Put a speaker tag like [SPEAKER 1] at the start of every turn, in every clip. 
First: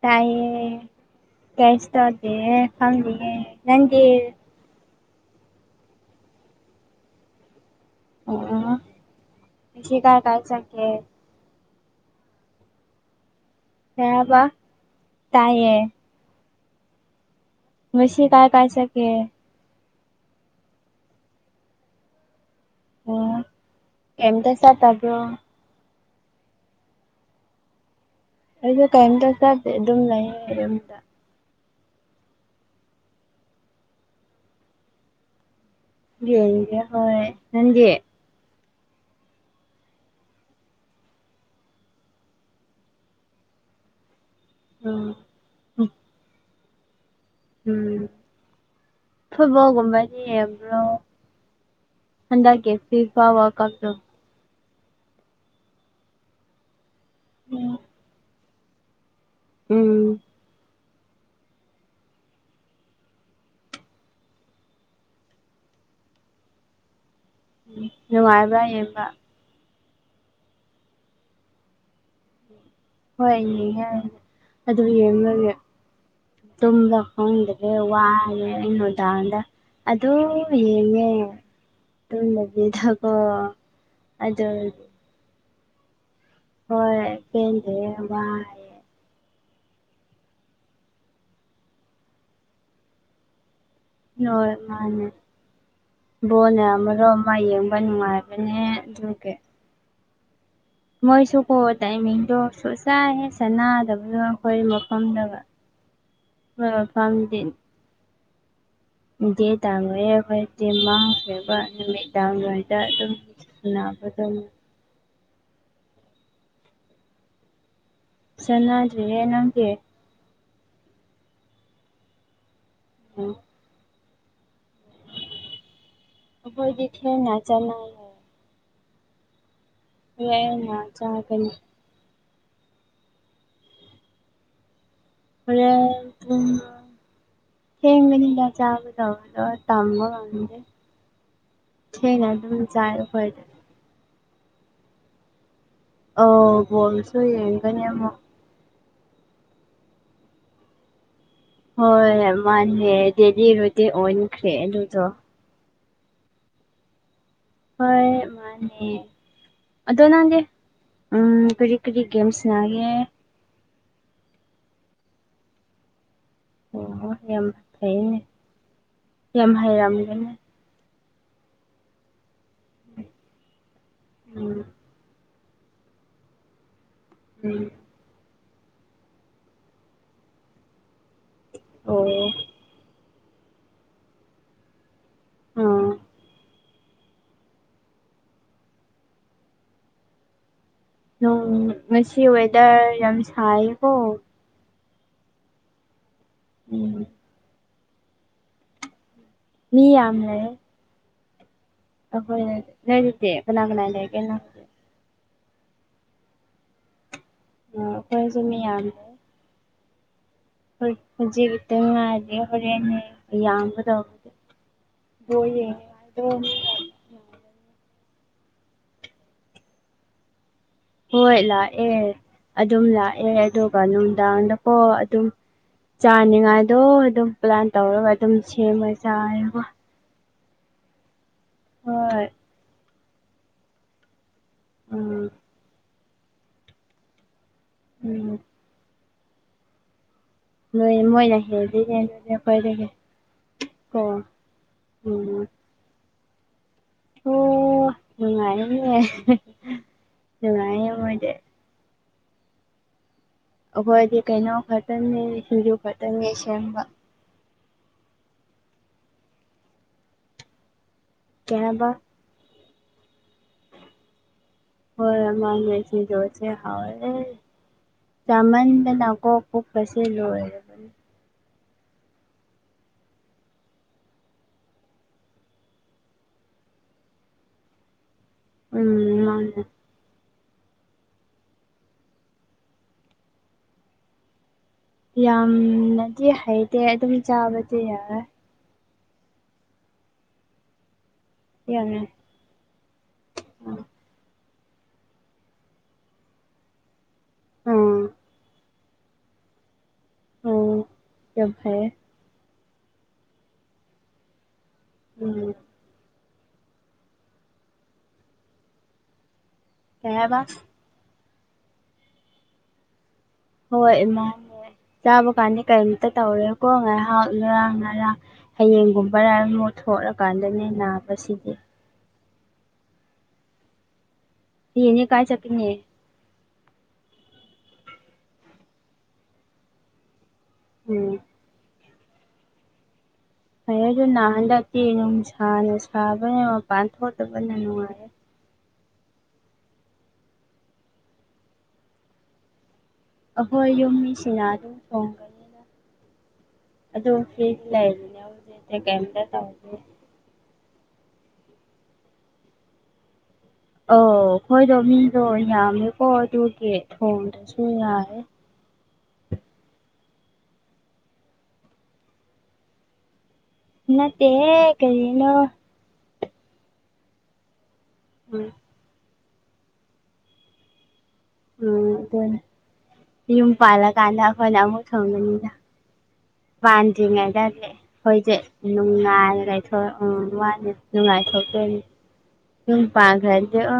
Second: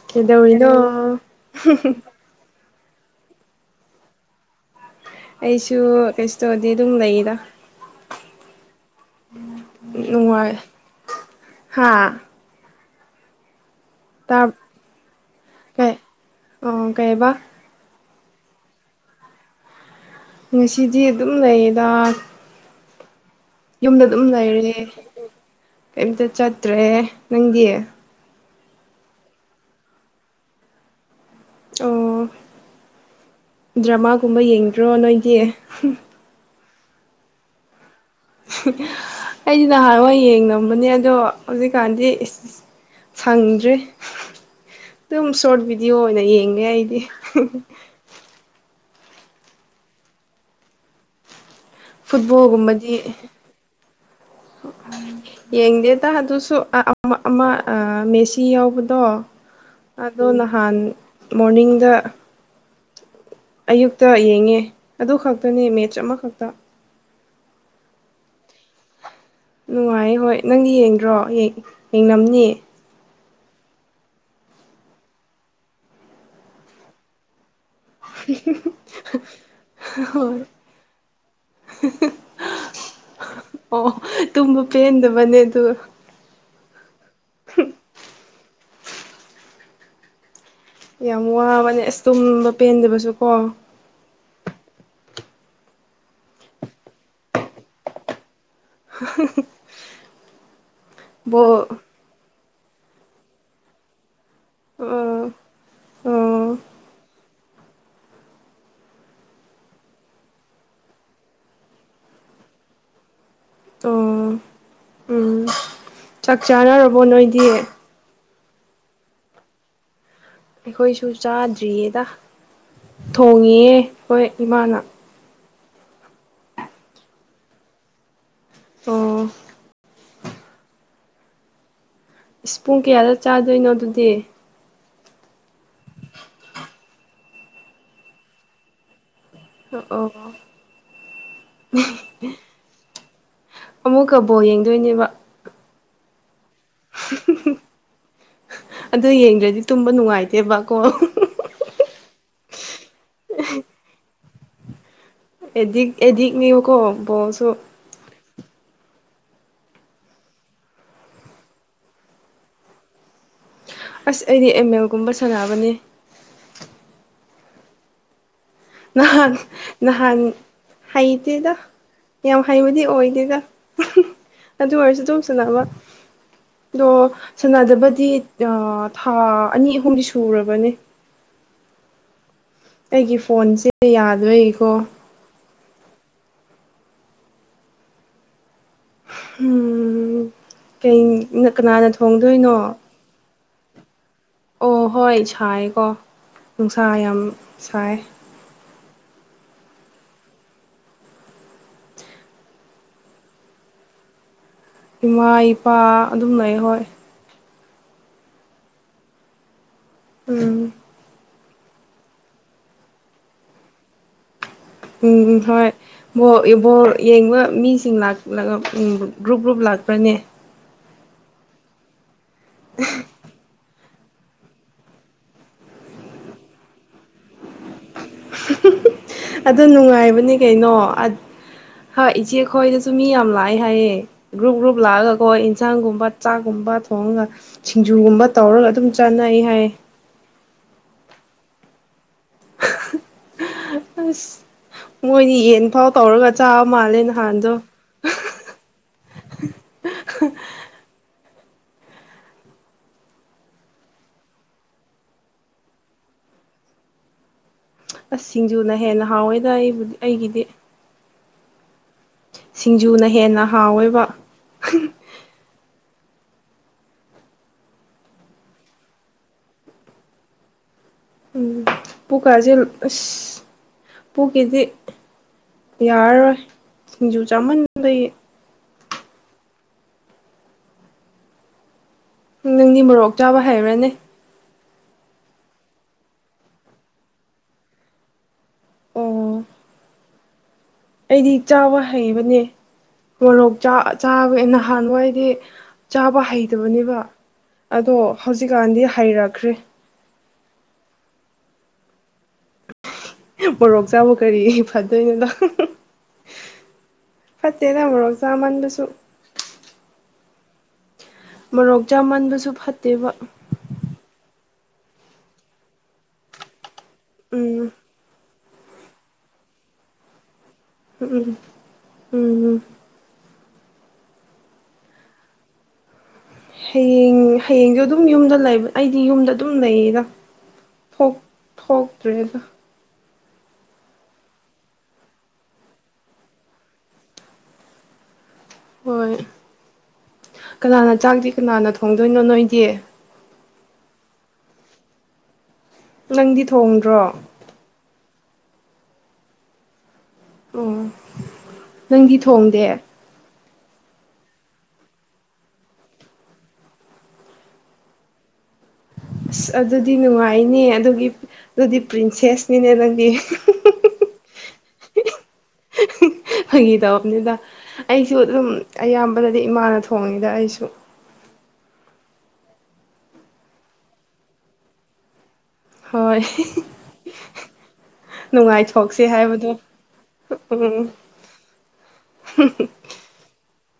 [SPEAKER 1] ꯇꯥꯏꯌꯦ
[SPEAKER 2] ꯀꯩꯗꯧꯔꯤꯅꯣ
[SPEAKER 1] ꯀꯩꯁ ꯇꯧꯗꯤ ꯑ‌ꯦ ꯐꯝꯃꯤꯌ‌ꯦ ꯅꯪꯗꯤ
[SPEAKER 2] ꯑꯩꯁꯨ ꯀꯩꯁꯨ ꯇꯧꯗꯤ ꯑꯗꯨꯝ ꯂꯩꯗ
[SPEAKER 1] ꯎ ꯎ ꯉꯥꯁꯤ ꯀꯥꯏ ꯀꯥꯏ ꯆꯠꯀꯦ
[SPEAKER 2] ꯍꯥꯥ
[SPEAKER 1] ꯀꯩ ꯍꯥꯏꯕ ꯇꯥꯏꯌꯦ
[SPEAKER 2] ꯀꯩ ꯑꯣ ꯀꯩꯕ
[SPEAKER 1] ꯉꯁꯤ ꯀꯥꯏ ꯀꯥꯏ ꯆꯠꯀꯦ
[SPEAKER 2] ꯉꯁꯤꯗꯤ ꯑꯗꯨꯝ ꯂꯩꯌꯦꯗ
[SPEAKER 1] ꯑꯣ
[SPEAKER 2] ꯌꯨꯝꯗ ꯑꯗꯨꯝ
[SPEAKER 1] ꯀꯩꯝꯇ
[SPEAKER 2] ꯂꯩꯔꯦ
[SPEAKER 1] ꯆꯠꯇꯕ꯭ꯔꯣ
[SPEAKER 2] ꯀꯩꯝꯇ ꯆꯠꯇ꯭ꯔꯦ ꯅꯪꯗꯤ
[SPEAKER 1] ꯑꯩꯁꯨ ꯀꯔꯤꯝꯇ ꯆꯠꯇꯦ ꯑꯗꯨꯝ ꯂꯩꯌ‌ꯦ ꯌꯨꯝꯗ
[SPEAKER 2] ꯑꯣ ꯗ꯭ꯔꯃꯥꯒꯨꯝꯕ ꯌꯦꯡꯗ꯭ꯔꯣ ꯅꯣꯏꯒꯤ
[SPEAKER 1] ꯌ‌ꯦꯡꯗ‌ꯦ ꯍꯣꯏ ꯅꯪꯗꯤ꯫
[SPEAKER 2] ꯑꯩꯗꯤ ꯅꯍꯥꯟꯋꯥꯏ ꯌꯦꯡꯅꯕꯅꯦ ꯑꯗꯣ ꯍꯧꯖꯤꯛꯀꯥꯟꯗꯤ ꯁꯪꯗ꯭ꯔꯤ
[SPEAKER 1] ꯎꯝ
[SPEAKER 2] ꯑꯗꯨꯝ ꯁꯣ꯭ꯔꯠ ꯚꯤꯗꯤꯑꯣ ꯑꯣꯏꯅ ꯌꯦꯡꯉꯦ ꯑꯩꯗꯤ
[SPEAKER 1] ꯊꯣꯏꯕ ꯀꯝ ꯄꯅꯤ ꯌꯥꯝꯕ꯭ꯔꯣ ꯍꯟꯗꯛꯀꯤ
[SPEAKER 2] ꯐꯨꯠꯕꯣꯜꯒꯨꯝꯕꯗꯤ
[SPEAKER 1] ꯐꯤꯐꯥ ꯋꯥ꯭ꯔꯜ ꯀꯞꯇꯣ
[SPEAKER 2] ꯌꯦꯡꯗꯦꯗ ꯑꯗꯨꯁꯨ ꯑꯃ ꯃꯦꯁꯤ ꯌꯥꯎꯕꯗꯣ
[SPEAKER 1] ꯎꯝ
[SPEAKER 2] ꯑꯗꯣ ꯅꯍꯥꯟ ꯃꯣꯔꯅꯤꯡꯗ ꯑꯌꯨꯛꯇ ꯌꯦꯡꯉꯦ ꯑꯗꯨ ꯈꯛꯇꯅꯦ ꯃꯦꯠꯁ ꯑꯃꯈꯛꯇ
[SPEAKER 1] ꯎ ꯅꯨꯡꯉꯥꯏꯕ꯭ꯔꯥ ꯌꯦꯡꯕ
[SPEAKER 2] ꯅꯨꯡꯉꯥꯏ ꯍꯣꯏ ꯅꯪꯗꯤ ꯌꯦꯡꯗ꯭ꯔꯣ ꯌꯦꯡꯅꯕꯝꯅꯤ
[SPEAKER 1] ꯍꯣꯏ ꯌꯦꯡꯉꯦꯅꯦ ꯑꯗꯨ ꯌꯦꯡꯕꯒꯦ ꯇꯨꯝꯕ ꯈꯪꯗꯕꯦ ꯦ ꯋꯥꯅꯦ ꯏꯩꯅꯣꯗꯥꯗ ꯑꯗꯨꯗ ꯌꯦꯡꯉꯦ ꯇꯨꯝꯗꯕꯤꯗꯀꯣ
[SPEAKER 2] ꯑꯣ
[SPEAKER 1] ꯑꯗꯨ
[SPEAKER 2] ꯇꯨꯝꯕ ꯄꯦꯟꯗꯕꯅꯦ ꯑꯗꯨ
[SPEAKER 1] ꯍꯣꯏ ꯄꯦꯟꯗꯦ ꯋꯥꯏꯌꯦ
[SPEAKER 2] ꯌꯥꯝ ꯋꯥꯕꯅꯦ ꯑꯁ ꯇꯨꯝꯕ ꯄꯦꯟꯗꯕꯁꯨ ꯀꯣ
[SPEAKER 1] ꯅꯣꯏ ꯃꯥꯅꯦ ꯕꯣꯅ ꯑꯃꯔꯣ ꯑꯃ ꯌꯦꯡꯕ ꯅꯨꯡꯉꯥꯏꯕ ꯅꯦ ꯑꯗꯨꯒꯤ ꯃꯣꯏꯁꯨ ꯀꯣ
[SPEAKER 2] ꯕꯣꯜ
[SPEAKER 1] ꯇꯥꯏꯃꯤꯡꯗꯣ ꯁꯣꯠ ꯆꯥꯏ ꯍꯦ ꯆ ꯗꯕꯗꯣ ꯑꯩꯈꯣꯏ ꯃꯐꯝꯗ
[SPEAKER 2] ꯑꯥ ꯑꯥ
[SPEAKER 1] ꯑꯩꯈꯣꯏ ꯃꯐꯝꯗꯤ ꯇ ꯑꯩꯈꯣꯏ ꯍꯕꯃꯤ ꯉ ꯑꯗꯨꯝ [unintelligible]
[SPEAKER 2] ꯑꯥ
[SPEAKER 1] ꯂꯕꯗꯝ
[SPEAKER 2] ꯎꯝ ꯆꯥꯛ ꯆꯥꯅꯔꯕꯣ ꯅꯣꯏꯗꯤ
[SPEAKER 1] ꯆꯉꯗ꯭ꯔꯦ ꯅꯪꯗꯤ
[SPEAKER 2] ꯑꯩꯈꯣꯏꯁꯨ ꯆꯥꯗ꯭ꯔꯤꯌꯦꯗ
[SPEAKER 1] ꯎꯝ
[SPEAKER 2] ꯊꯣꯡꯉꯦꯌꯦ ꯍꯣꯏ ꯏꯃꯥꯅ
[SPEAKER 1] ꯎꯕꯣꯏꯗꯤꯦ ꯅꯖꯥꯏ
[SPEAKER 2] ꯑꯣ
[SPEAKER 1] ꯍ ꯆꯥ ꯀꯅꯤ
[SPEAKER 2] ꯏꯁꯄꯨꯡ ꯀꯌꯥꯗ ꯆꯥꯗꯣꯏꯅꯣ ꯑꯗꯨꯗꯤ
[SPEAKER 1] ꯃꯌꯥꯝ ꯍꯦꯡ ꯃꯅꯤꯗ ꯆꯥꯕꯗꫭ ꯗꫭ ꯊꯝꯕ
[SPEAKER 2] ꯑꯣ
[SPEAKER 1] ꯊꯦꯡꯅ ꯑꯗꯨꯝ ꯆꯥꯏ ꯑꯩꯈꯣꯏꯗꯤ
[SPEAKER 2] ꯑꯃꯨꯛꯀ ꯕꯣꯜ ꯌꯦꯡꯗꯣꯏꯅꯦꯕ
[SPEAKER 1] ꯑꫭ ꯕꫭꯜꯁꯨ ꯌꯦꯡꯒꯅꯤ ꯑꯃꯨꯛ
[SPEAKER 2] ꯑꯗꯣ ꯌꯦꯡꯗ꯭ꯔꯗꯤ ꯇꯨꯝꯕ ꯅꯨꯡꯉꯥꯏꯇꯦꯕꯀꯣ
[SPEAKER 1] ꯍꯣꯏ ꯃꯥꯅꯦ ꯗꯦꯜꯂꯤ ꯔꯨꯇꯤꯟ ꯑꯣꯟꯈ꯭ꯔꯦ ꯑꯗꯨꯗꯣ
[SPEAKER 2] ꯑꯦꯗꯤꯛ ꯑꯦꯗꯤꯛꯅꯦꯕꯀꯣ ꯕꫭꯜ
[SPEAKER 1] ꯍꯣꯏ ꯃꯥꯅꯦ ꯑꯗꯣ ꯅꯪꯗꯤ ꯎꯝ ꯀꯔꯤ ꯀꯔꯤ ꯒꯦꯝ ꯁꯅꯥꯒꯦ
[SPEAKER 2] ꯑꯁ ꯑꯩꯗꯤ ꯑꯦꯝ ꯃꯦꯜꯒꯨꯝꯕ ꯁꯥꯟꯅꯕꯅꯤ
[SPEAKER 1] ꯑꯣ ꯌꯥꯝ ꯐꯩꯌꯦꯅꯦ
[SPEAKER 2] ꯅꯍꯥꯟ ꯅꯍꯥꯟ ꯍꯩꯇꯦꯗ ꯌꯥꯝ ꯍꯩꯕꯗꯤ ꯑꯣꯏꯗꯦꯗ
[SPEAKER 1] ꯎꯝ
[SPEAKER 2] ꯑꯗꯨ ꯑꯣꯏꯔꯁꯨ ꯑꯗꯨꯝ ꯁꯥꯟꯅꯕ ꯑꯗꯣ
[SPEAKER 1] ꯎꯝ
[SPEAKER 2] ꯁꯥꯟꯅꯗꯕꯗꯤ ꯊꯥ ꯑꯅꯤ ꯑꯍꯨꯝꯗꯤ ꯁꯨꯔꯕꯅꯦ
[SPEAKER 1] ꯑꯣ
[SPEAKER 2] ꯑꯩꯒꯤ ꯐꯣꯟꯁꯦ ꯌꯥꯗꯕꯩꯀꯣ
[SPEAKER 1] ꯑꯥ
[SPEAKER 2] ꯎꯝ ꯀꯩ ꯀꯅꯥꯅ ꯊꯣꯡꯗꯣꯏꯅꯣ
[SPEAKER 1] ꯁꯥꯏꯌꯦ ꯀꫭ
[SPEAKER 2] ꯑꯣ ꯍꯣꯏ ꯁꯥꯏꯀꯣ ꯅꯨꯡꯁꯥ
[SPEAKER 1] ꯎꯝ
[SPEAKER 2] ꯌꯥꯝ ꯁꯥꯏ
[SPEAKER 1] ꯃꯤ ꯌꯥꯝ ꯂꯩ ꯑꯈꫭꯏꯅ ꯂꯩꯇꯦ ꯀꯅꯥ ꯀꯅꯥ ꯂꯩꯒꯦ ꯅꯪ ꯍꯧꯖꯤꯛ
[SPEAKER 2] ꯏꯃꯥ ꯏꯄꯥ ꯑꯗꯨꯝ ꯂꯩ ꯍꯣꯏ
[SPEAKER 1] ꯑꯣ ꯑꯩꯈꯣꯏꯁꯨ ꯃꯤ ꯌꯥꯝꯗꯦ
[SPEAKER 2] ꯎꯝ
[SPEAKER 1] ꯖꯤꯕꯗ ꯃꯥꯔꯤ ꯍꯔ ꯌꯥꯡꯕ ꯕ
[SPEAKER 2] ꯎꯝ ꯎꯝ ꯍꯣꯏ ꯕꫭꯜ ꯌꯦ
[SPEAKER 1] ꯌꯥꯝ
[SPEAKER 2] ꯕꫭꯜ ꯌꯦꯡꯕ ꯃꯤꯁꯤꯡ ꯂꯥꯛ ꯒ꯭ꯔꯨꯞ ꯒ꯭ꯔꯨꯞ ꯂꯥꯛꯄ꯭ꯔꯅꯦ
[SPEAKER 1] ꯍꯣꯏ ꯂꯥꯛꯑꯦ ꯑꯗꯨꯝ ꯂꯥꯛꯑꯦ ꯑꯗꯨꯒ ꯅꯨꯡꯗꯥꯡꯗꯀꯣ ꯑꯗꯨꯝ ꯆꯥꯅꯤꯉꯥꯏꯗꯣ ꯑꯗꯨꯝ ꯄ꯭ꯂꯥꯟ ꯇꯧꯔꯒ ꯑꯗꯨꯝ ꯁꯦꯝꯃ
[SPEAKER 2] ꯑꯗꯨ
[SPEAKER 1] ꯆꯥꯏꯌꯦꯕ
[SPEAKER 2] ꯅꯨꯡꯉꯥꯏꯕꯅꯦ ꯀꯩꯅꯣ ꯑꯗ ꯍꯥ
[SPEAKER 1] ꯍꯣꯏ
[SPEAKER 2] ꯏꯆꯦ ꯈꯣꯏꯗ ꯑꯗꯨꯨ ꯃꯤ ꯌꯥꯝ ꯂꯥꯛꯑꯦ ꯍꯥꯏꯌꯦ ꯒ꯭ꯔꯨꯞ ꯒ꯭ꯔꯨꯞ
[SPEAKER 1] ꯎꯝ
[SPEAKER 2] ꯂꯥꯛꯑꯒꯀꯣ ꯏꯟꯁꯥꯡꯒꯨꯝꯕ ꯆꯥꯛꯀꯨꯝꯕ ꯊꯣꯡꯉꯒ ꯁꯤꯡꯖꯨꯒꯨꯝꯕ
[SPEAKER 1] ꯎꯝ
[SPEAKER 2] ꯇꯧꯔꯒ ꯑꯗꯨꯝ ꯆꯥꯅꯩ ꯍꯥꯏ
[SPEAKER 1] ꯅꯣꯏ ꯃꯣꯏꯅ ꯍꯦꯜꯂꯤꯅꯦ ꯑꯗꯨ
[SPEAKER 2] ꯑꯁ ꯃꯣꯏꯅꯤ
[SPEAKER 1] ꯎꯝ
[SPEAKER 2] ꯌꯦꯟꯐꯥꯎ ꯇꯧꯔꯒ ꯆꯥꯕ ꯃꯥꯂꯦ ꯅꯍꯥꯟꯗꯣ
[SPEAKER 1] ꯑꯣ ꯅꯨꯡꯉꯥꯏꯔꯦꯅꯦ ꯅꯨꯡꯉꯥꯏꯌꯦ ꯃꯣꯏꯗꯤ ꯑꯩꯈꯣꯏꯗꯤ ꯀꯩꯩꯅꫭ ꯈꯛꯇꯅꯦ ꯁꯤꯡꯖꯨ ꯈꯛꯇꯅꯦ ꯁꯦꯝꯕ
[SPEAKER 2] ꯑꯁ ꯁꯤꯡꯖꯨꯅ ꯍꯦꯟꯅ ꯍꯥꯎꯋꯦꯗ ꯑꯩꯕꯨꯗꯤ ꯑꯩꯒꯤꯗꯤ
[SPEAKER 1] ꯀꯩ ꯍꯥꯏꯕ
[SPEAKER 2] ꯁꯤꯡꯖꯨꯅ ꯍꯦꯟꯅ ꯍꯥꯎꯋꯦꯕ
[SPEAKER 1] ꯍꯣꯏ ꯃꯥꯅꯦ ꯁꯤꯡꯖꯨꯁꯦ ꯍꯥꯎꯋꯦ ꯆꯃꯟꯗꯅꯀꯣ ꯄꯨꯛ ꯀꯁꯦ ꯂꫭꯏꯔꯕꯅꯦ
[SPEAKER 2] ꯎꯝ ꯄꯨꯛꯀꯥꯁꯦ ꯑꯁ ꯄꯨꯛꯀꯤꯗꯤ ꯌꯥꯔꯔꯣꯏ ꯁꯤꯡꯖꯨ ꯆꯥꯃꯟꯕꯒꯤ
[SPEAKER 1] ꯎꯝ ꯃꯥꯥꯟꯅꯦ
[SPEAKER 2] ꯅꯪꯗꯤ ꯃꯣꯔꯣꯛ ꯆꯥꯕ ꯍꯩꯔꫭꯏꯅ‌ꯦ
[SPEAKER 1] ꯌꯥꯝꯅꯗꯤ ꯍꯩꯇꯦ ꯑꯗꯨꯝ ꯆꯥꯕꯗꯤ ꯌꯥꯔꯦ
[SPEAKER 2] ꯑꯣ ꯑꯩꯗꯤ ꯆꯥꯕ
[SPEAKER 1] ꯌꯥꯔꯦ
[SPEAKER 2] ꯍꯩꯕꯅꯦ ꯃꯣꯔꯣꯛ
[SPEAKER 1] ꯎꯝ
[SPEAKER 2] ꯆꯥꯕ ꯆꯥꯕ ꯅ ꯍꯥꯟꯕꯋꯥꯏꯗꯤ ꯆꯥꯕ ꯍꯩꯇꯕꯅꯦꯕ ꯑꯗꯣ
[SPEAKER 1] ꯎꯝ
[SPEAKER 2] ꯍꯧꯖꯤꯛꯀꯥꯟꯗꯤ ꯍꯩꯔꯛꯈ꯭ꯔꯦ
[SPEAKER 1] ꯑꯣ ꯌꯥꯝ ꯐꯩꯌꯦ
[SPEAKER 2] ꯃꯣꯔꯣꯛ ꯆꯥꯕꯨ ꯀꯔꯤ ꯐꯗꯣꯏꯅꯣꯗ
[SPEAKER 1] ꯎꯝ
[SPEAKER 2] ꯐꯠꯇꯦꯗꯥ ꯃꯣꯔꯣꯛ ꯆꯥꯃꯟꯕꯁꯨ
[SPEAKER 1] ꯍꯥꯏꯕꯥ
[SPEAKER 2] ꯃꯣꯔꯣꯛ ꯆꯥꯃꯟꯕꯁꯨ ꯐꯠꯇꯦꯕ
[SPEAKER 1] ꯍꯣꯏ ꯏꯃ ꯆꯥꯕ ꯀꯥꯟꯅꯤ ꯀꯔꯤꯝꯇ ꯇꯧꯔꯦ ꯀꯣꯡ ꯉꯥꯏꯍꯥꯛ
[SPEAKER 2] ꯎꯝ
[SPEAKER 1] ꯉꯔꯥꯡ ꯉꯔꯥꯡ ꯍꯌꯦꯡꯒꯨꯝꯕ ꯂꯥꯏ ꯃꯨꯠꯊꯣꯔꯀꯥꯟ ꯗꯥꯅꯦ ꯅꯕꯁꯤꯗꯤ
[SPEAKER 2] ꯎꯝ ꯎꯝ
[SPEAKER 1] ꯌꯦꯅꯦ ꯀꯥꯏ ꯆꯞꯄꯤꯅꯦ
[SPEAKER 2] ꯍꯌꯦꯡ ꯍꯌꯦꯡꯁꯨ ꯑꯗꯨꯝ ꯌꯨꯝꯗ ꯂꯩꯕ ꯑꯩꯗꯤ ꯌꯨꯝꯗ ꯑꯗꯨꯝ ꯂꯩꯌꯦꯗꯥ
[SPEAKER 1] ꯎꯝ
[SPEAKER 2] ꯊꯣꯛ ꯊꯣꯛꯇ꯭ꯔꯦꯗ
[SPEAKER 1] ꯐꯩ ꯑꯗꯨꯣꯅ ꯍꯟꯗꯛꯇꯤ ꯅꯨꯡꯁꯥꯅ ꯁꯥꯕꯅ ꯃꯄꯥꯟ ꯊꯣꯛꯇꯕꯅ ꯅꯨꯡꯉꯥꯏꯔꯦ
[SPEAKER 2] ꯍꯣꯏ ꯀꯅꯥꯅ ꯆꯥꯛꯇꯤ ꯀꯅꯥꯅ ꯊꯣꯡꯗꯣꯏꯅꯣ ꯅꯣꯏꯗꯤ
[SPEAKER 1] ꯑꯈꯣꯏ ꯌꯨꯝ ꯃꯤ ꯁꯤꯡꯅꯥ ꯑꯗꯨꯝ ꯊꯣꯡꯒꯅꯤꯗꯥ
[SPEAKER 2] ꯅꯪꯗꯤ ꯊꯣꯡꯗ꯭ꯔꯣ
[SPEAKER 1] ꯑꯗꯅꯦ ꯂꯩꯕꯥꯅꯦ ꯍꯧꯖꯤꯛꯇꯤ ꯀꯩꯝꯇ ꯇꯧꯗꯦ
[SPEAKER 2] ꯑꯣ ꯅꯪꯗꯤ ꯊꯣꯡꯗꯦ
[SPEAKER 1] ꯑꯎ ꯑꯩꯈꯣꯏꯗꯣ ꯃꯤꯗꯣ ꯌꯥꯝꯃꯦꯀꯣ ꯑꯗꯨꯒꯤ ꯊꯣꯡꯗꯁꯨ ꯌꯥꯔꯦ
[SPEAKER 2] ꯑꯁ ꯑꯗꯨꯗꯤ ꯅꯨꯡꯉꯥꯏꯅꯦ ꯑꯗꯨꯒꯤ ꯑꯗꯨꯗꯤ ꯄ꯭ꯔꯤꯟꯁꯦꯁꯅꯤꯅꯦ ꯅꯪꯗꯤ
[SPEAKER 1] ꯅꯠꯇꯦꯍꯦ ꯀꯔꯤꯅꯣ
[SPEAKER 2] ꯐꯪꯒꯤꯇꯧꯕꯅꯤꯗ ꯑꯩꯁꯨ
[SPEAKER 1] ꯎꯝ
[SPEAKER 2] ꯑꯗꯨꯝ ꯑꯌꯥꯝꯕꯅꯗꯤ ꯏꯃꯥꯅ ꯊꯣꯡꯉꯤꯗ ꯑꯩꯁꯨ
[SPEAKER 1] ꯎꯝ ꯑꯗꯨꯅꯤ ꯌꯨꯝ ꯄꯥꯜꯂꯀꯥꯟꯗ ꯑꯩꯈꯣꯏꯅ ꯑꯃꯨꯛ ꯊꯣꯡꯕꯤꯅꯤꯗ
[SPEAKER 2] ꯍꯣꯏ
[SPEAKER 1] ꯄꯥꯟꯗ꯭ꯔꯤꯉꯩꯗꯗꯤ ꯑꯩꯈꯣꯏꯁꯦ
[SPEAKER 2] ꯅꯨꯡꯉꯥꯏꯊꯣꯛꯁꯦ
[SPEAKER 1] ꯅꯨꯡꯉꯥꯏꯔꯦ
[SPEAKER 2] ꯍꯥꯏꯕꯗꯣ
[SPEAKER 1] ꯊꯣꯛꯂꯛꯑꯣꯏ ꯋꯥꯅꯤ
[SPEAKER 2] ꯎꯝ
[SPEAKER 1] ꯅꯨꯡꯉꯥꯏ ꯊꯣꯛꯇꯣꯏꯅꯤ ꯌꯨꯝ ꯄꯥꯟꯈꯔꯗꯤ ꯑ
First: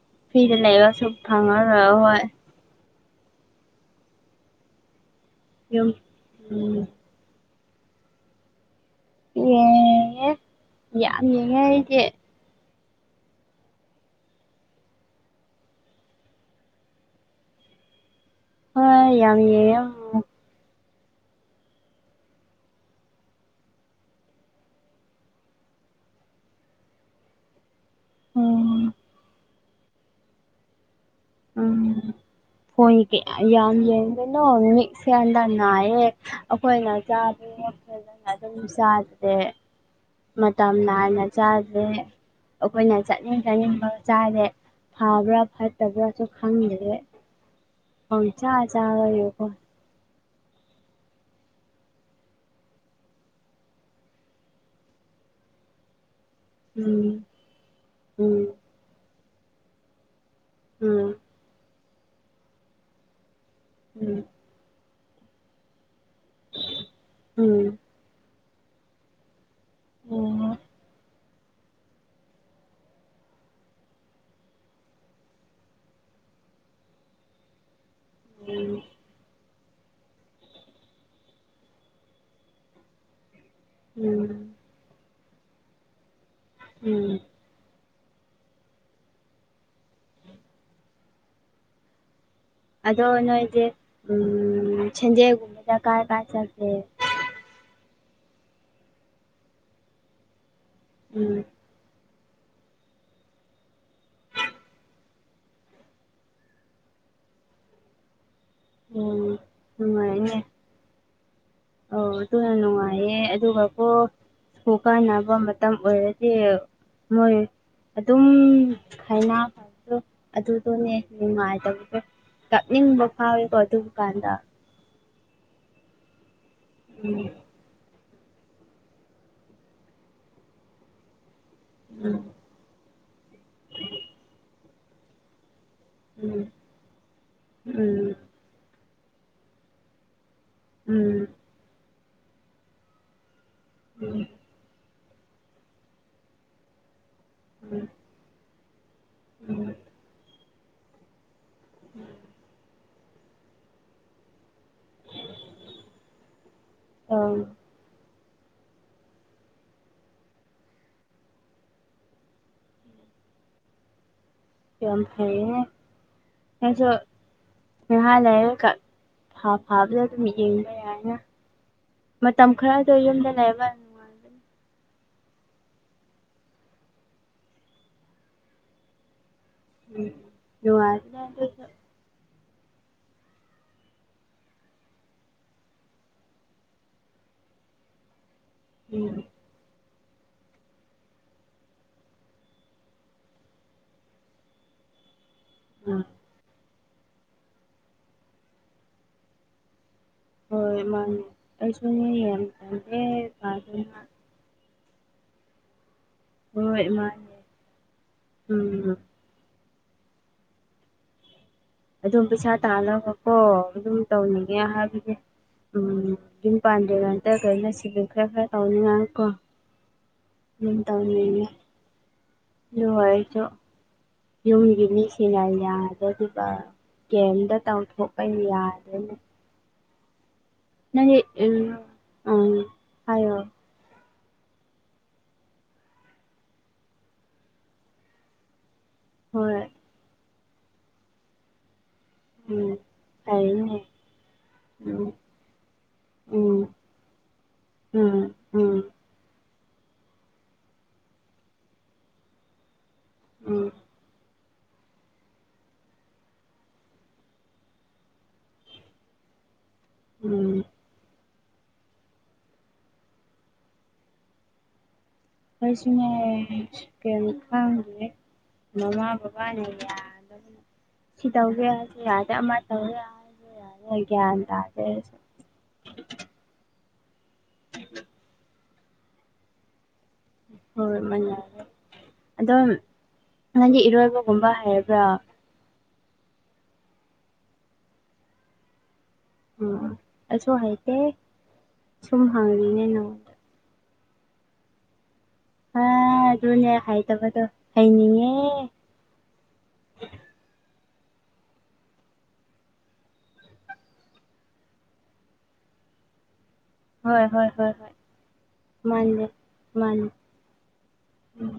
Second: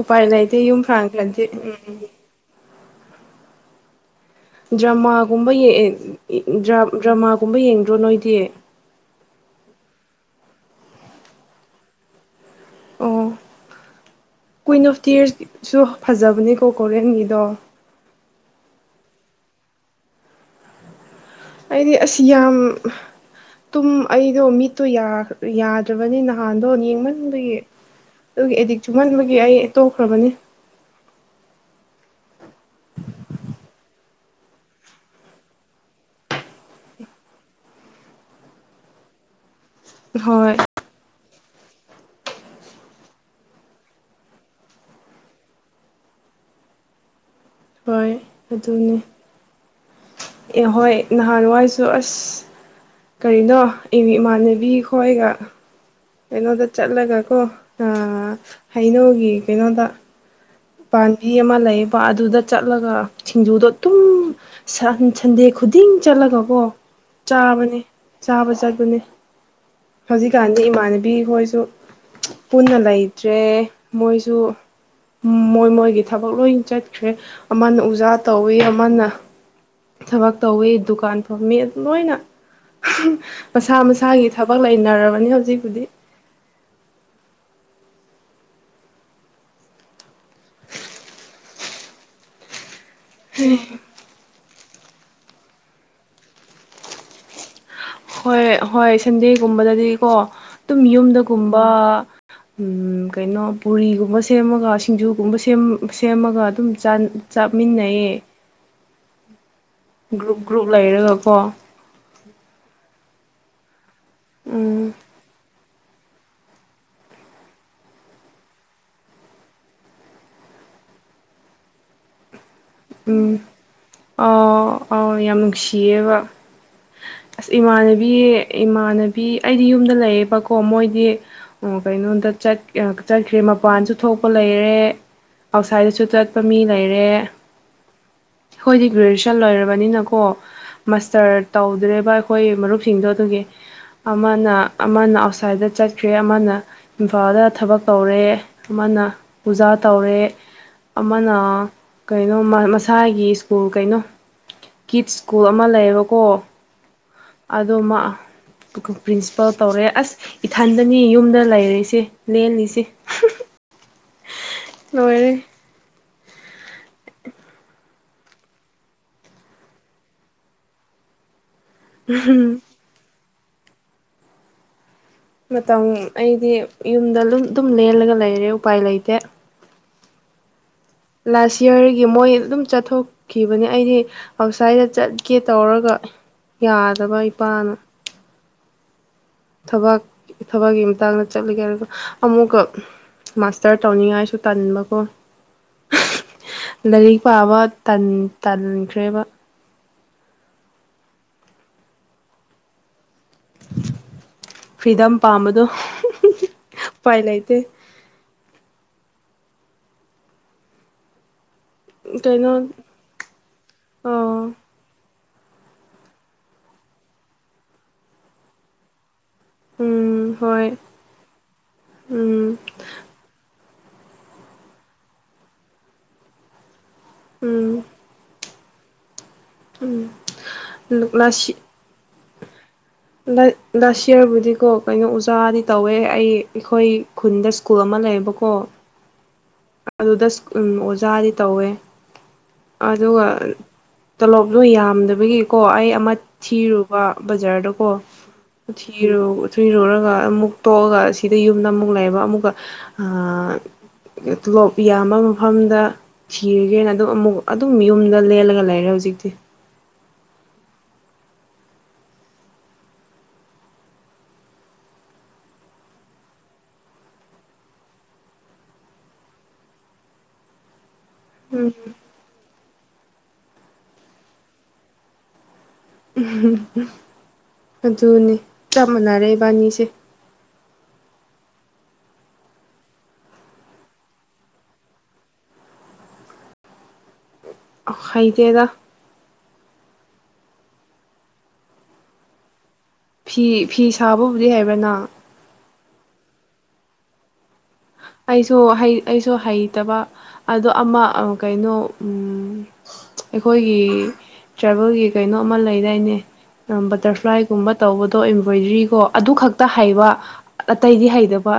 [SPEAKER 2] ꯎꯄꯥꯏ
[SPEAKER 1] ꯐꯤꯗ
[SPEAKER 2] ꯂꯩꯇꯦ ꯌꯨꯝ
[SPEAKER 1] ꯂꯩꯕꯁꯨ
[SPEAKER 2] ꯐꯥꯟꯈ꯭ꯔꯗꯤ ꯎꯝ
[SPEAKER 1] ꯐꯪꯉꯔꯣꯏ
[SPEAKER 2] ꯗ꯭ꯔꯃꯥꯒꯨꯝꯕ
[SPEAKER 1] ꯌꯨꯝ ꯎꯝ
[SPEAKER 2] ꯗ꯭ꯔꯃꯥꯒꯨꯝꯕ ꯌꯦꯡꯗ꯭ꯔꯣ ꯅꯣꯏꯗꯤ
[SPEAKER 1] ꯌꯦꯉꯦ ꯌꯥꯝ ꯌꯦꯡꯉꯦ ꯑꯩꯗꯤ
[SPEAKER 2] ꯑꯣ ꯀꯨꯏꯤꯟ ꯑꯣꯐ ꯇꯤꯌꯔꯁꯁꯨ ꯐꯖꯕꯅꯦꯀꯣ ꯀꯣꯔꯤꯌꯟꯒꯤꯗꯣ
[SPEAKER 1] ꯑ ꯌꯥꯝ ꯌꯦꯡꯉꯥ
[SPEAKER 2] ꯍꯥꯏꯗꯤ ꯑꯁꯤ ꯌꯥꯝ ꯇꯨꯝ ꯑꯩꯗꯣ ꯃꯤꯠꯇꯣ ꯌꯥꯗ꯭ꯔꯕꯅꯤ ꯅꯍꯥꯟꯗꯣ ꯌꯦꯡꯃꯟꯕꯒꯤ ꯑꯗꯨꯒꯤ ꯑꯦꯗꯤꯛ
[SPEAKER 1] ꯎꯝ
[SPEAKER 2] ꯆꯨꯃꯟꯕꯒꯤ ꯑꯩ ꯇꯣꯛꯈ꯭ꯔꯕꯅꯤ
[SPEAKER 1] ꯎꯝ ꯐꯣꯏ ꯀꯌꯥ ꯌꯥꯝ ꯌꯦꯡꯗꯣꯏꯅꯣ ꯃꯤꯠꯁꯦ ꯌꯥꯝꯅꯥ ꯅꯥꯏꯌꯦ ꯑꯩꯈꯣꯏꯅ ꯆꯥ
[SPEAKER 2] [inaudible]
[SPEAKER 1] ꯑꯗꯨꯝ ꯆꯥꯗꯔꯦ
[SPEAKER 2] ꯍꯣꯏ
[SPEAKER 1] ꯃꯇꯝ ꯅꯥꯏꯅ ꯆꯥꯔꯦ ꯑꯩꯈꯣꯏꯅ ꯆꯥꯅꯤꯡ ꯆꯥꯅꯤꯡꯕ ꯆꯥꯔꯦ ꯐꯕ꯭ꯔꯥ ꯐꯠꯇꯕ꯭ꯔꯥ ꯁꯨ ꯈꯪꯗꯔꯦ
[SPEAKER 2] ꯍꯣꯏ
[SPEAKER 1] ꯄꯪꯆꯥ ꯆꯥꯔꯌꯣꯀꯣ
[SPEAKER 2] ꯑꯦꯍꯣꯏ ꯅꯍꯥꯟꯋꯥꯏꯁꯨ ꯑꯁ ꯀꯔꯤꯅꯣ ꯏꯃꯥꯟꯅꯕꯤ ꯈꯣꯏꯒ ꯀꯩꯅꯣꯗ
[SPEAKER 1] ꯎꯝ
[SPEAKER 2] ꯆꯠꯂꯒꯀꯣ
[SPEAKER 1] ꯎꯝ
[SPEAKER 2] ꯍꯩꯅꯧꯒꯤ ꯀꯩꯅꯣꯗ ꯄꯥꯝꯕꯤ ꯑꯃ ꯂꯩꯌꯦꯕ ꯑꯗꯨꯗ ꯆꯠꯂꯒ ꯁꯤꯡꯖꯨꯗꯣ
[SPEAKER 1] ꯎꯝ
[SPEAKER 2] ꯑꯗꯨꯨꯝ ꯁꯟꯗꯦ ꯈꯨꯗꯤꯡ ꯆꯠꯂꯒꯀꯣ
[SPEAKER 1] ꯎꯝ
[SPEAKER 2] ꯆꯥꯕꯅꯦ ꯆꯥꯕ ꯆꯠꯄꯅꯦ
[SPEAKER 1] ꯎꯝ ꯑꯣ
[SPEAKER 2] ꯍꯧꯖꯤꯛꯀꯥꯟꯗꯤ ꯏꯃꯥꯟꯅꯕꯤ ꯍꯣꯏ ꯁꯨ ꯄꯨꯟꯅ ꯂꯩꯇ꯭ꯔꯦ ꯃꯣꯏꯁꯨ ꯃꯣꯏ ꯃꯣꯏꯒꯤ ꯊꯕꯛ ꯂꯣꯏ ꯆꯠꯈ꯭ꯔꯦ ꯑꯃꯅ ꯎꯖꯥ ꯇꯧꯋꯦ
[SPEAKER 1] ꯎꯝ
[SPEAKER 2] ꯑꯃꯅ ꯊꯕꯛ ꯇꯧꯋꯤ ꯗꯨꯀꯥꯟ ꯐꯝꯃꯤ ꯑꯗꯨꯝ ꯂꯣꯏꯅ ꯃꯁꯥ ꯃꯁꯥꯒꯤ
[SPEAKER 1] ꯎꯝ
[SPEAKER 2] ꯊꯕꯛ ꯂꯩꯅꯔꯕꯅꯤ ꯍꯧꯖꯤꯛꯄꯨꯗꯤ
[SPEAKER 1] ꯎꯝ ꯑꯗꯣ ꯅꯣꯏꯁꯦ ꯁꯦꯟꯗꯦꯜꯒꯨꯝꯕꯗ ꯀꯥꯏ ꯀꯥꯏ ꯆꯠꯂꯦ
[SPEAKER 2] ꯍꯣꯏ ꯍꯣꯏ ꯁꯟꯗꯦꯒꯨꯝꯕꯗꯗꯤꯀꯣ ꯑꯗꯨꯝ
[SPEAKER 1] ꯎꯝ
[SPEAKER 2] ꯌꯨꯝꯗꯒꯨꯝꯕ ꯀꯩꯅꯣ ꯄꯨꯔꯤꯒꯨꯝꯕ ꯁꯦꯝꯃꯒ ꯁꯤꯡꯖꯨꯒꯨꯝꯕ ꯁꯦꯝꯃꯒ ꯑꯗꯨꯝ ꯆꯞꯃꯤꯟꯅꯩꯌꯦ
[SPEAKER 1] ꯎꯝ
[SPEAKER 2] ꯒ꯭ꯔꯨꯞ ꯒ꯭ꯔꯨꯞ ꯂꯩꯔꯒꯀꯣ
[SPEAKER 1] ꯑꯣ ꯑꯗꯨꯅ ꯅꯨꯡꯉꯥꯏꯌꯦ ꯑꯗꯨꯒꯀꯣ ꯁ꯭ꯀꯨ
[SPEAKER 2] ꯎꯝ
[SPEAKER 1] ꯀꯥꯟꯅꯕ ꯑꯣꯏꯗꯤ ꯃꯣꯏ ꯑꯗꯨꯝ ꯈꯥꯏꯅꯥꯗꯣ ꯑꯗꯨꯗꯣꯅꯦ ꯅꯨꯡꯉꯥꯏꯗꯕꯗꯣ ꯀꯛꯅꯤꯡꯕ
[SPEAKER 2] ꯎꯝ
[SPEAKER 1] ꯐꯥꯎꯋꯤꯀꯣ ꯑꯗꯨ ꯀꯥꯟꯗ
[SPEAKER 2] ꯑꯥꯎ ꯑꯥꯎ ꯌꯥꯝ ꯅꯨꯡꯁꯤꯌꯦꯕ
[SPEAKER 1] ꯎꯝ
[SPEAKER 2] ꯑꯁ ꯏꯃꯥꯟꯅꯕꯤ ꯕꯤ ꯏꯃꯥꯟꯅꯕꯤ ꯑꯩꯗꯤ ꯌꯨꯝꯗ ꯂꯩꯌꯦꯕꯀꯣ ꯃꯣꯏꯗꯤ ꯑꯣ ꯀꯩꯅꯣꯝꯗ ꯆꯠꯈ꯭ꯔꯦ ꯃꯄꯥꯟꯁꯨ ꯊꯣꯛꯄ ꯂꯩꯔꯦ ꯑꯥꯎꯠꯁꯥꯏꯗꯠꯇꯁꯨ ꯆꯠꯄ
[SPEAKER 1] ꯎꯝ
[SPEAKER 2] ꯃꯤ ꯂꯩꯔꯦ
[SPEAKER 1] ꯎꯝ
[SPEAKER 2] ꯑꯩꯈꯣꯏꯗꯤ ꯒ꯭ꯔꯦꯖꯨꯌꯦꯁꯟ ꯂꯩꯣꯏꯔꯕꯅꯤꯅꯀꯣ
[SPEAKER 1] ꯎꯝ
[SPEAKER 2] ꯃꯁꯇꯔ ꯇꯧꯗ꯭ꯔꯦꯕ ꯑꯩꯈꯣꯏ ꯃꯔꯨꯞꯁꯤꯡꯗꯣ ꯑꯗꯨꯒꯤ
[SPEAKER 1] ꯎꯝ
[SPEAKER 2] ꯑꯃꯅ ꯑꯃꯅ ꯑꯥꯎꯠꯁꯥꯏꯠꯇ ꯆꯠꯈ꯭ꯔꯦ ꯑꯃꯅ ꯏꯝꯐꯥꯜꯗ
[SPEAKER 1] ꯎꯝ
[SPEAKER 2] ꯊꯕꯛ ꯇꯧꯔꯦ ꯑꯃꯅ
[SPEAKER 1] ꯎꯝ ꯎꯝ
[SPEAKER 2] ꯄꯨꯖꯥ ꯇꯧꯔꯦ ꯑꯃꯅ ꯀꯩꯅꯣ ꯃꯁꯥꯒꯤ ꯁ꯭ꯀꯨꯜ ꯀꯩꯅꯣ ꯀꯤꯠ ꯁ꯭ꯀꯨꯜ ꯑꯃ ꯂꯩꯌꯦꯕꯀꯣ
[SPEAKER 1] ꯑꯪ
[SPEAKER 2] ꯑꯗꯨꯃ ꯄ꯭ꯔꯤꯟꯁꯤꯄꯥꯜ ꯇꯧꯔꯦ ꯑꯁ ꯏꯊꯟꯗꯅꯤ ꯌꯨꯝꯗ ꯂꯩꯔꯦꯁꯦ ꯂꯦꯜꯂꯤꯁꯦ ꯁ
[SPEAKER 1] ꯌꯝꯈ ꯑꯁꯨ ꯉꯍꯥ ꯂꯩꯔꯒ ꯐꯥꯕꯗ ꯑꯗꯨꯝ ꯌꯦꯡꯕ ꯌꯥꯏꯅ ꯃ ꯃꯇꯝ ꯈꯔꯗ ꯌꯗꯅ ꯂꯩꯍꯕꯅꯨꯡ
[SPEAKER 2] ꯃꯇꯝ ꯑꯩꯗꯤ ꯌꯨꯝꯗ ꯑꯗꯨꯝ ꯂꯦꯜꯂꯒ ꯂꯩꯔꯦ ꯎꯄꯥꯏ ꯂꯩꯇꯦ
[SPEAKER 1] ꯎꯝ ꯅꯨꯡꯉꯥꯏꯕꯅꯦ
[SPEAKER 2] ꯂꯥꯁ
[SPEAKER 1] ꯑꯗꯨꯁꯨ
[SPEAKER 2] ꯏꯔꯒꯤ ꯃꯣꯏ ꯑꯗꯨꯝ ꯆꯠꯊꯣꯛꯈꯤꯕꯅꯦ ꯑꯩꯗꯤ ꯑꯥꯎꯠꯁꯥꯏꯗꯠꯇ ꯆꯠꯀꯦ ꯇꯧꯔꯒ ꯌꯥꯗꯕ ꯏ ꯄꯅ
[SPEAKER 1] ꯎꯝ
[SPEAKER 2] ꯊꯕꯛ ꯊꯕꯛꯀꯤ ꯃꯇꯥꯡꯗ ꯆꯠꯂꯒꯦ ꯑꯗꯨꯒ ꯑꯃꯨꯛꯀ ꯃꯥꯁꯇꯔ ꯇꯧꯅꯤꯡꯉꯥꯏꯁꯨ ꯇꯅꯤꯡꯕꯀꯣ
[SPEAKER 1] ꯎꯝ
[SPEAKER 2] ꯂꯥꯏꯔꯤꯛ ꯄꯥꯕ ꯇꯟꯈ꯭ꯔꯦꯕ
[SPEAKER 1] ꯍꯣꯏ ꯃꯥꯅꯦ ꯑꯩꯁꯨ ꯌꯦꯍꯦꯗꯅ
[SPEAKER 2] ꯐ꯭ꯔꯤꯗꯝ ꯄꯥꯝꯕꯗꯣ
[SPEAKER 1] ꯍꯣꯏ ꯃꯥ
[SPEAKER 2] ꯎꯄꯥꯏ ꯂꯩꯇꯦ
[SPEAKER 1] ꯎꯝ ꯑꯗꯨꯝ ꯄꯩꯁꯥ
[SPEAKER 2] ꯀꯩꯅꯣ
[SPEAKER 1] ꯇꯥꯅꯕꯀꯣ ꯑꯗꯨꯝ
[SPEAKER 2] ꯑꯣ
[SPEAKER 1] ꯇꯧꯅꯤꯡꯒꯦ ꯍꯥꯏꯕꯒꯤ ꯎꯝ ꯌꯨꯝ ꯄꯥꯟꯗꯦ ꯉꯇꯈꯩꯅ ꯁꯤꯗꯤ ꯈꯔ ꯈꯔ ꯇꯧꯅꯤꯡꯉꯥꯏ ꯀꯣ
[SPEAKER 2] ꯎꯝ ꯍꯣꯏ
[SPEAKER 1] ꯇ
[SPEAKER 2] ꯎꯝ
[SPEAKER 1] ꯌꯋꯥ ꯆ ꯌꯨꯝꯒꯤ ꯃꯤꯁꯤꯡꯅ ꯌꯥꯗꯒ ꯀꯦꯝꯗ
[SPEAKER 2] ꯎꯝ
[SPEAKER 1] ꯇꯧꯊꯣꯛꯄ ꯌꯥꯏ ꯎ
[SPEAKER 2] ꯎꯝ
[SPEAKER 1] ꯅꯪꯦ ꯎ ꯑ
[SPEAKER 2] ꯂ ꯂ ꯇꯤꯌꯔꯕꯨꯗꯤꯀꯣ ꯀꯩꯅꯣ ꯑꯣꯖꯥꯗꯤ ꯇꯧꯋꯦ ꯑꯩ ꯑꯩꯈꯣꯏ ꯈꯨꯟꯗ ꯁ꯭ꯀꯨꯜ ꯑꯃ ꯂꯩꯌꯦꯕꯀꯣ
[SPEAKER 1] ꯍꯣꯏ
[SPEAKER 2] ꯑꯗꯨꯗ ꯎ ꯑꯣꯖꯥꯗꯤ ꯇꯧꯋꯦ
[SPEAKER 1] ꯎꯝ ꯇꯅꯦ
[SPEAKER 2] ꯇꯣꯂꯣꯞꯗꯣ ꯌꯥꯝꯗꯕꯒꯤꯀꯣ ꯑꯩ ꯑꯃ
[SPEAKER 1] ꯎꯝ
[SPEAKER 2] ꯊꯤꯔꯨꯕ ꯕꯖꯥꯔꯗꯀꯣ
[SPEAKER 1] ꯎꯝ ꯎꯝ
[SPEAKER 2] ꯊꯔꯣ [inaudible] ꯊꯨꯏꯔꯨꯔꯒ ꯑꯃꯨꯛ ꯇꯣꯛꯑꯒ ꯁꯤꯗ ꯌꯨꯝꯗ ꯑꯃꯨꯛ ꯂꯩꯕ ꯑꯃꯨꯛꯀ
[SPEAKER 1] ꯎꯝ
[SPEAKER 2] ꯇꯣꯂꯣꯞ ꯌꯥꯝꯌꯥꯝꯕ ꯃꯐꯝꯗ ꯊꯤꯔꯒꯦꯅ ꯑꯗꯨꯝ ꯑꯃꯨꯛ ꯑꯗꯨꯝ ꯌꯨꯝꯗ ꯂꯦꯜꯂꯒ ꯂꯩꯔꯦ ꯍꯧꯖꯤꯛꯇꯤ
[SPEAKER 1] ꯎꯝ ꯑꯩꯩꯁꯨꯉ ꯀ ꯀꯦ ꯃꯃꯥ ꯄꯕꯥꯅꯦ ꯌꯥ ꯁꯤ ꯇꯧꯒꯦ
[SPEAKER 2] ꯎꯝ
[SPEAKER 1] ꯍꯥꯏꯔꯁꯨ ꯌꯥꯗꯦ ꯑꯃ ꯇꯧꯒꯦ ꯍꯥꯏꯔꯁꯨ ꯌꯥꯔꯦ ꯒ꯭ꯌꯥꯟ ꯇꯥꯗꯦꯁꯨ
[SPEAKER 2] ꯎꯝ ꯑꯗꯨꯅꯤ ꯆꯞ ꯃꯥꯟꯅꯔꯦ ꯏꯕꯥꯅꯤꯁꯦ
[SPEAKER 1] ꯍꯣꯏ ꯃꯅꯤ ꯑꯗꯣ ꯅꯪꯒꯤ ꯏꯔꯣꯏꯕꯒꯨꯝꯕ ꯍꯥꯏꯔꯕ꯭ꯔꯥ
[SPEAKER 2] ꯑ ꯍꯩꯇꯦꯗꯥ
[SPEAKER 1] ꯑꯣ ꯑꯗꯨꯁꯨ ꯍꯥꯏꯇꯦ ꯁꯨꯝ ꯍꯪꯉꯅꯦ
[SPEAKER 2] ꯐꯤ ꯐꯤ ꯁꯥꯕꯕꯨꯗꯤ ꯍꯥꯏꯕ꯭ꯔꯅ
[SPEAKER 1] ꯍꯥ ꯑꯗꯨꯅꯦ ꯈꯥꯏ ꯇꯕꯗꯨꯣ
[SPEAKER 2] ꯑꯩꯁꯨ ꯑꯩꯁꯨ ꯍꯩꯇꯕ ꯑꯗꯣ ꯑꯃ ꯀꯩꯅꯣ ꯑꯩꯈꯣꯏꯒꯤ ꯇ꯭ꯔꯥꯏꯚꯦꯜꯒꯤ ꯀꯩꯅꯣ ꯑꯃ ꯂꯩꯗꯥꯏꯅꯦ
[SPEAKER 1] ꯍꯣꯏ ꯍꯣꯏ
[SPEAKER 2] ꯕꯇꯔꯐ꯭ꯂꯥꯏꯒꯨꯝꯕ
[SPEAKER 1] ꯍꯣꯏ ꯍꯣꯏ
[SPEAKER 2] ꯇꯧꯕꯗꯣ ꯑꯦꯝꯝꯕ꯭ꯔꯣꯏꯗ꯭ꯔꯤ ꯀꯣ
[SPEAKER 1] ꯃꯥꯅꯦ
[SPEAKER 2] ꯑꯗꯨ ꯈꯛꯇ ꯍꯩꯕ
[SPEAKER 1] ꯃꯥꯅꯦ
[SPEAKER 2] ꯑꯇꯩꯗꯤ ꯍꯩꯇꯕ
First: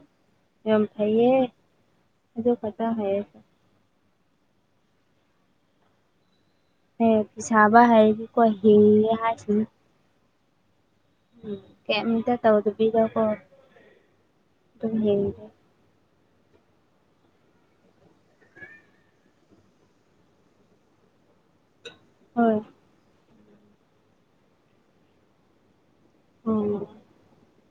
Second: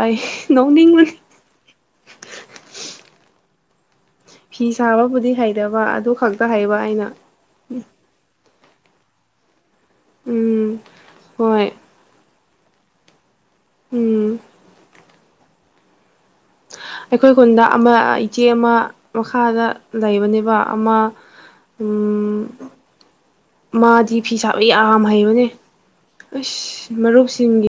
[SPEAKER 2] ꯅꯣꯅꯤꯡ
[SPEAKER 1] ꯌꯦꯗꯣ ꯄꯇꯥ ꯍꯥꯏ
[SPEAKER 2] ꯐꯤ ꯁꯥꯕꯕꯨꯗꯤ ꯍꯩꯗꯕ ꯑꯗꯨ ꯈꯪꯗ
[SPEAKER 1] ꯍ ꯄꯤꯁꯥꯕ ꯍꯥꯏ ꯀꯣꯏ ꯍ ꯍꯥꯏꯁꯤ
[SPEAKER 2] ꯎꯝ ꯍꯣꯏ
[SPEAKER 1] ꯎꯝ ꯀꯇ ꯇꯧꯗꯕꯤꯗꯀꯣ
[SPEAKER 2] ꯎꯝ
[SPEAKER 1] ꯑꯗꯨꯝ ꯌꯦꯡꯉꯒ
[SPEAKER 2] [unintelligible] [inaudible] ꯑꯩꯈꯣꯏ ꯈꯨꯟꯗ ꯑꯃ ꯏꯆꯦ ꯑꯃ ꯃꯈꯥꯗ ꯂꯩꯕꯅꯦꯕ ꯑꯃ ꯎꯝ
[SPEAKER 1] ꯍꯣꯏ
[SPEAKER 2] ꯃꯥꯗꯤ ꯐꯤ ꯁꯥꯕ ꯌꯥꯝ ꯍꯩꯕꯅꯦ
[SPEAKER 1] ꯎꯝ
[SPEAKER 2] ꯑꯁ ꯃꯔꯨꯞꯁꯤꯡꯒꯤ